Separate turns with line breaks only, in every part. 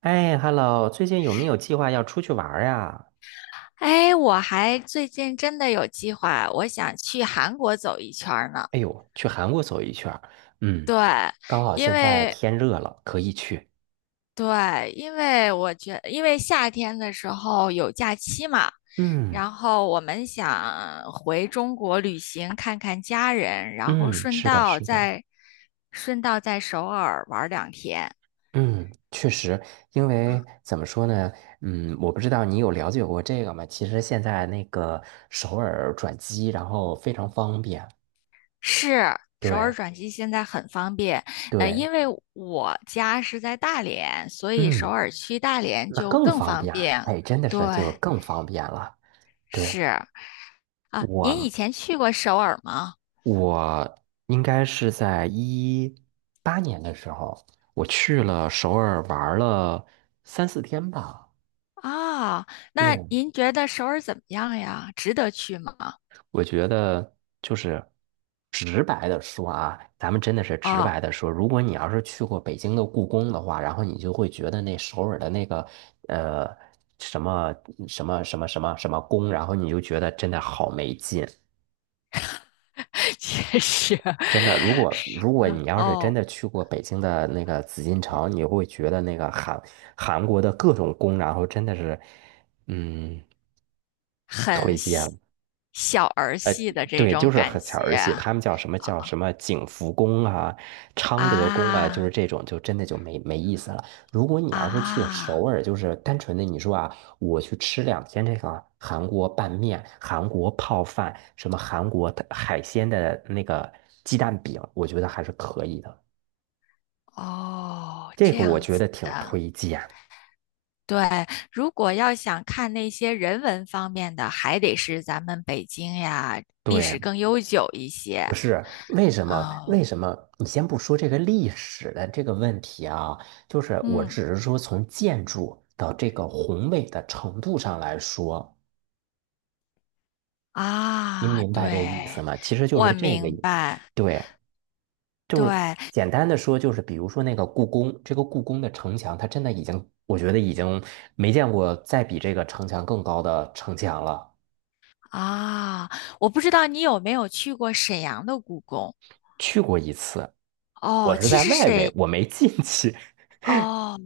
哎，Hello，最近有没有计划要出去玩儿呀？
哎，我还最近真的有计划，我想去韩国走一圈儿呢。
哎呦，去韩国走一圈儿。嗯，
对，
刚好
因
现在
为
天热了，可以去。
对，因为夏天的时候有假期嘛，
嗯
然后我们想回中国旅行，看看家人，然后
嗯，是的，是的。
顺道在首尔玩儿两天。
嗯，确实，因为怎么说呢？嗯，我不知道你有了解过这个吗？其实现在那个首尔转机，然后非常方便。
是，首尔
对
转机现在很方便，
对，
因为我家是在大连，所以首
嗯，
尔去大连
那
就
更
更
方
方
便。
便。
哎，真的
对，
是就更方便了。对，
是啊，您以
我
前去过首尔吗？
我应该是在18年的时候，我去了首尔玩了三四天吧。
啊，
对，
那您觉得首尔怎么样呀？值得去吗？
我觉得就是直白的说啊，咱们真的是直
啊，
白的说，如果你要是去过北京的故宫的话，然后你就会觉得那首尔的那个呃什么什么什么宫，然后你就觉得真的好没劲。
确实，是
真的，如果
啊
你要是真
哦，
的去过北京的那个紫禁城，你会觉得那个韩国的各种宫，然后真的是，嗯，
很细小儿戏的这
对，就
种
是
感
很小儿戏，
觉
他们叫什么叫什么景福宫啊、昌德宫啊，就
啊
是这种，就真的就没意思了。如果你要是去
啊
首尔，就是单纯的你说啊，我去吃两天这个韩国拌面、韩国泡饭、什么韩国的海鲜的那个鸡蛋饼，我觉得还是可以的。
哦，
这
这
个我
样
觉
子
得挺
的。
推荐。
对，如果要想看那些人文方面的，还得是咱们北京呀，历
对，
史更悠久一些。
不是，为什么？为
嗯
什么？你先不说这个历史的这个问题啊，就是我
嗯
只是说从建筑的这个宏伟的程度上来说，您
啊，
明白这意
对，
思吗？其实就
我
是这个
明
意，
白。
对，就是
对
简单的说，就是比如说那个故宫，这个故宫的城墙，它真的已经，我觉得已经没见过再比这个城墙更高的城墙了。
啊，我不知道你有没有去过沈阳的故宫
去过一次，我
哦。
是在外围，我没进去。
哦，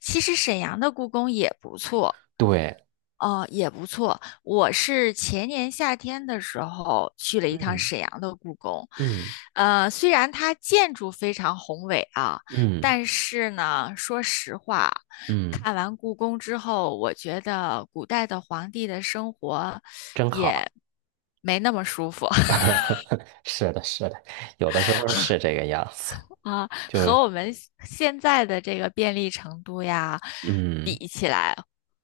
其实沈阳的故宫也不错。
对，
哦，也不错。我是前年夏天的时候去了一趟
嗯
沈阳的故宫，
嗯
虽然它建筑非常宏伟啊，
嗯
但是呢，说实话，
嗯，
看完故宫之后，我觉得古代的皇帝的生活
真好。
也没那么舒服
是的，是的，有的时候是这个样子，
啊，
就
和
是
我们现在的这个便利程度呀，
嗯，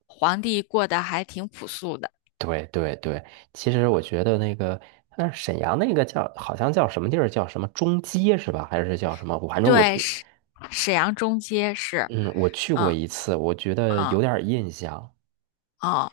皇帝过得还挺朴素的。
对对对。其实我觉得那个，但是沈阳那个叫好像叫什么地儿，叫什么中街是吧？还是叫什么？我反正我
对，沈阳中街是，
嗯，我去过
嗯。
一次，我觉得有
嗯
点儿印象。
哦，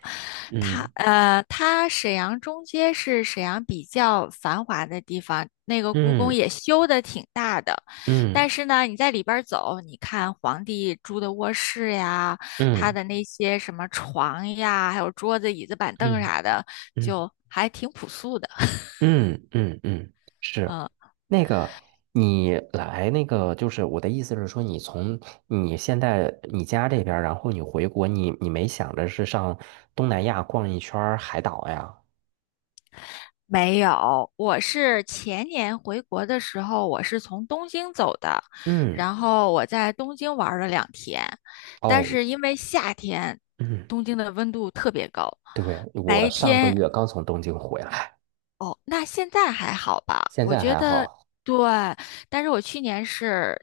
它沈阳中街是沈阳比较繁华的地方，那个故宫
嗯
也修的挺大的，
嗯
但是呢，你在里边儿走，你看皇帝住的卧室呀，他
嗯
的那些什么床呀，还有桌子、椅子、板
嗯
凳啥的，
嗯嗯。嗯
就还挺朴素的。
嗯嗯嗯，是
嗯。
那个，你来那个，就是我的意思是说，你现在你家这边儿然后你回国，你没想着是上东南亚逛一圈儿海岛呀？
没有，我是前年回国的时候，我是从东京走的，
嗯，
然后我在东京玩儿了两天，但
哦，
是因为夏天，
嗯，
东京的温度特别高，
对，我
白
上个
天
月刚从东京回来，
哦，那现在还好吧？
现
我
在
觉
还
得
好，
对，但是我去年是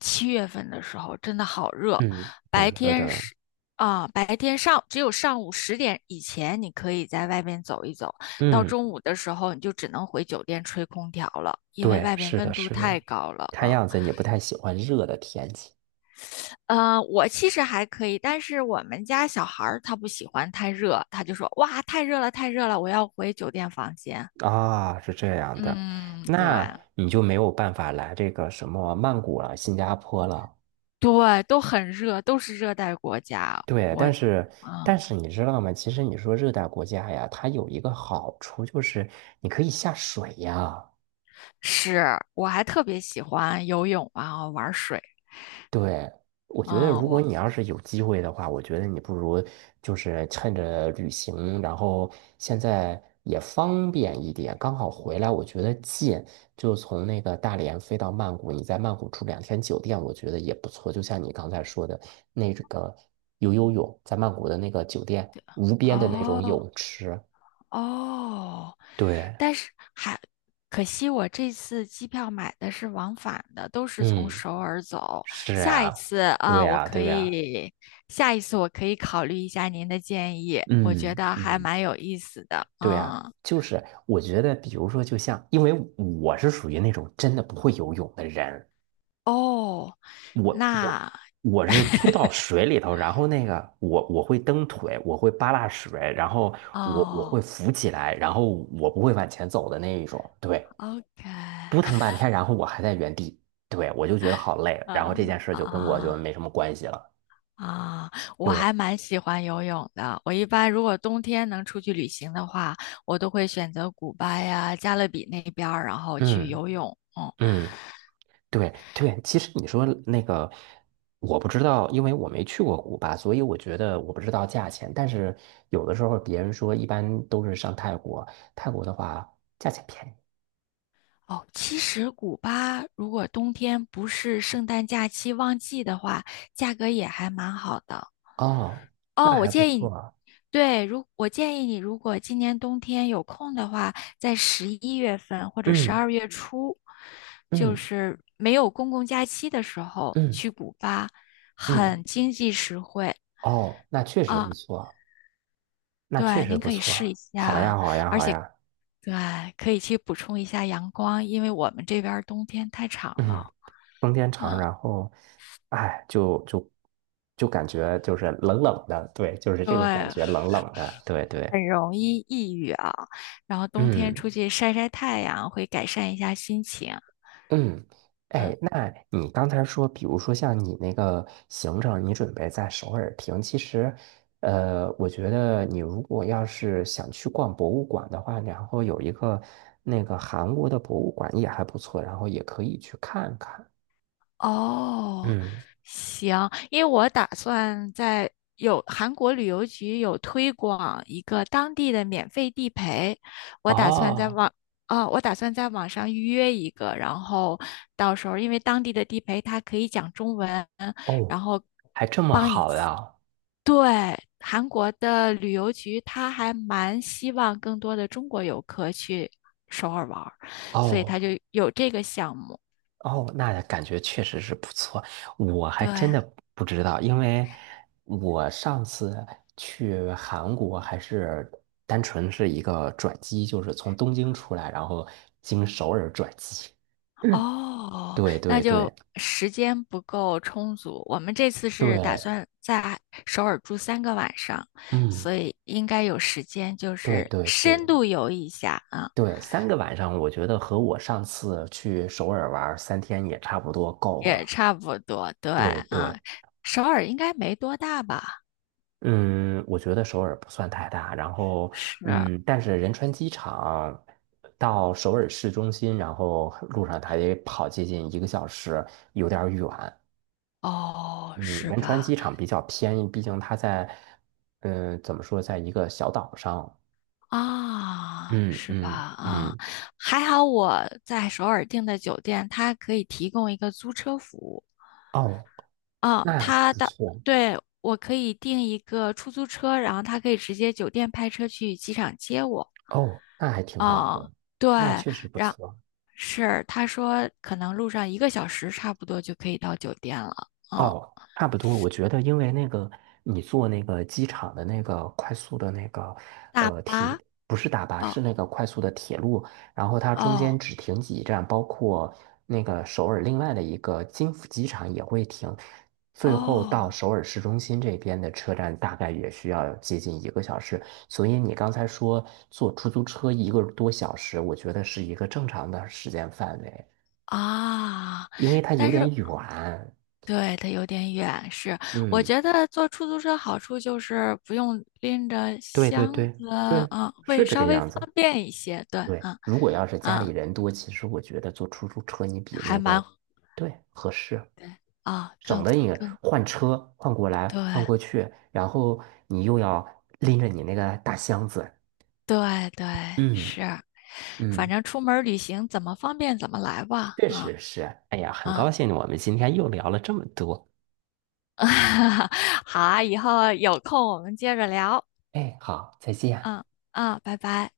7月份的时候，真的好热，
嗯，挺
白
热
天
的，
是白天上只有上午10点以前你可以在外边走一走，到
嗯，
中午的时候你就只能回酒店吹空调了，因为
对，
外边
是的，
温度
是的，
太高了
看
啊。
样子你不太喜欢热的天气。
我其实还可以，但是我们家小孩儿他不喜欢太热，他就说哇太热了太热了，我要回酒店房间。
啊，是这样的，
嗯，对。
那你就没有办法来这个什么曼谷了、新加坡了。
对，都很热，都是热带国家。
对，但是但
嗯，
是你知道吗？其实你说热带国家呀，它有一个好处就是你可以下水呀。
是，我还特别喜欢游泳啊，玩水
对，我觉得
啊，
如果你要是有机会的话，我觉得你不如就是趁着旅行，然后现在也方便一点，刚好回来，我觉得近，就从那个大连飞到曼谷，你在曼谷住两天酒店，我觉得也不错。就像你刚才说的那个游游泳，在曼谷的那个酒店无边的那种
哦
泳池，
哦，
对，
但是还可惜，我这次机票买的是往返的，都是从
嗯，
首尔走。
是
下一
啊，
次啊，
对
我
呀，
可
对呀，
以，下一次我可以考虑一下您的建议，我觉
嗯
得还
嗯。
蛮有意思的。
对呀，
嗯，
就是我觉得，比如说，就像，因为我是属于那种真的不会游泳的人，
哦，
我我
那
我是丢到水里头，然后那个我会蹬腿，我会扒拉水，然后我
哦
会浮起来，然后我不会往前走的那一种，对，
，OK。
扑腾半天，然后我还在原地，对，我就觉得好累，然后
啊
这件事就跟我就
啊
没什么关系了，
啊！我
对，
还蛮喜欢游泳的。我一般如果冬天能出去旅行的话，我都会选择古巴呀、加勒比那边儿，然后去
嗯
游泳。嗯，
嗯。对对，其实你说那个，我不知道，因为我没去过古巴，所以我觉得我不知道价钱。但是有的时候别人说，一般都是上泰国，泰国的话价钱便宜
哦，其实古巴如果冬天不是圣诞假期旺季的话，价格也还蛮好的。
哦，那
哦，我
还不
建议
错
你，
啊
对，我建议你，如果今年冬天有空的话，在11月份或者十
嗯
二月初，就
嗯
是没有公共假期的时候
嗯
去古巴，
嗯，
很经济实惠
哦，那确实不
啊。
错，那确
对，
实
您
不
可以试
错。
一
好呀
下，
好呀好呀，
对，可以去补充一下阳光，因为我们这边儿冬天太长
嗯，
了。
冬天长，然后，哎，就感觉就是冷冷的，对，就是这个感
对，
觉冷冷的，对对。
很容易抑郁啊，然后冬天
嗯。
出去晒晒太阳，会改善一下心情。
嗯，哎，那你刚才说，比如说像你那个行程，你准备在首尔停，其实，我觉得你如果要是想去逛博物馆的话，然后有一个那个韩国的博物馆也还不错，然后也可以去看看。
哦，
嗯，
行，因为我打算在有韩国旅游局有推广一个当地的免费地陪，我打算在
哦
网我打算在网上预约一个，然后到时候因为当地的地陪他可以讲中文，然
哦，
后
还这么
帮你。
好呀？
对，韩国的旅游局他还蛮希望更多的中国游客去首尔玩儿，所以
哦，
他就有这个项目。
哦，那感觉确实是不错，我还真的
对。
不知道，因为我上次去韩国还是单纯是一个转机，就是从东京出来，然后经首尔转机。嗯
哦，
对
那
对对
就时间不够充足。我们这次是打
对，
算在首尔住3个晚上，
嗯，
所以应该有时间，就
对
是
对对
深度游一下啊，
对，3个晚上，我觉得和我上次去首尔玩儿3天也差不多够
也
了。
差不多。对
对
啊，
对，
首尔应该没多大吧？
嗯，我觉得首尔不算太大，然后
是
嗯，但是仁川机场到首尔市中心，然后路上它也跑接近一个小时，有点儿远。
哦，
嗯，
是
仁川
吧？
机场比较偏，毕竟它在怎么说，在一个小岛上。
啊，
嗯
是吧？
嗯
啊，
嗯，
还好我在首尔订的酒店，它可以提供一个租车服务。
哦，
啊，
那
他
不
的，
错，
对，我可以订一个出租车，然后他可以直接酒店派车去机场接我。
哦，那还挺好
啊，
的，
对，
那确实不
然
错。
是他说可能路上1个小时差不多就可以到酒店了。嗯，
哦，差不多。我觉得，因为那个你坐那个机场的那个快速的那个
大
铁，
巴，
不是大巴，
哦
是那个快速的铁路，然后它中间
哦
只停几站，包括那个首尔另外的一个金浦机场也会停，最后
哦
到首尔市中心这边的车站大概也需要接近一个小时。所以你刚才说坐出租车1个多小时，我觉得是一个正常的时间范围，
啊，
因为它有
但是
点远。
对，它有点远，是我
嗯。
觉得坐出租车好处就是不用拎着
对对
箱
对
子，
对，
啊，
是
会
这个
稍微
样
方
子。
便一些。对，
对，
啊
如果要是家
啊。
里
嗯
人多，其实我觉得坐出租车你比
还
那个，
蛮
对，合适，
对啊，
省
更
得你
更
换车换过来换
对
过去，然后你又要拎着你那个大箱子。
对对
嗯
是，反
嗯，
正出门儿旅行怎么方便怎么来吧，
确
嗯
实是。哎呀，很高
嗯，
兴我们今天又聊了这么多。
好啊，以后有空我们接着聊，
哎，好，再见。
嗯嗯，拜拜。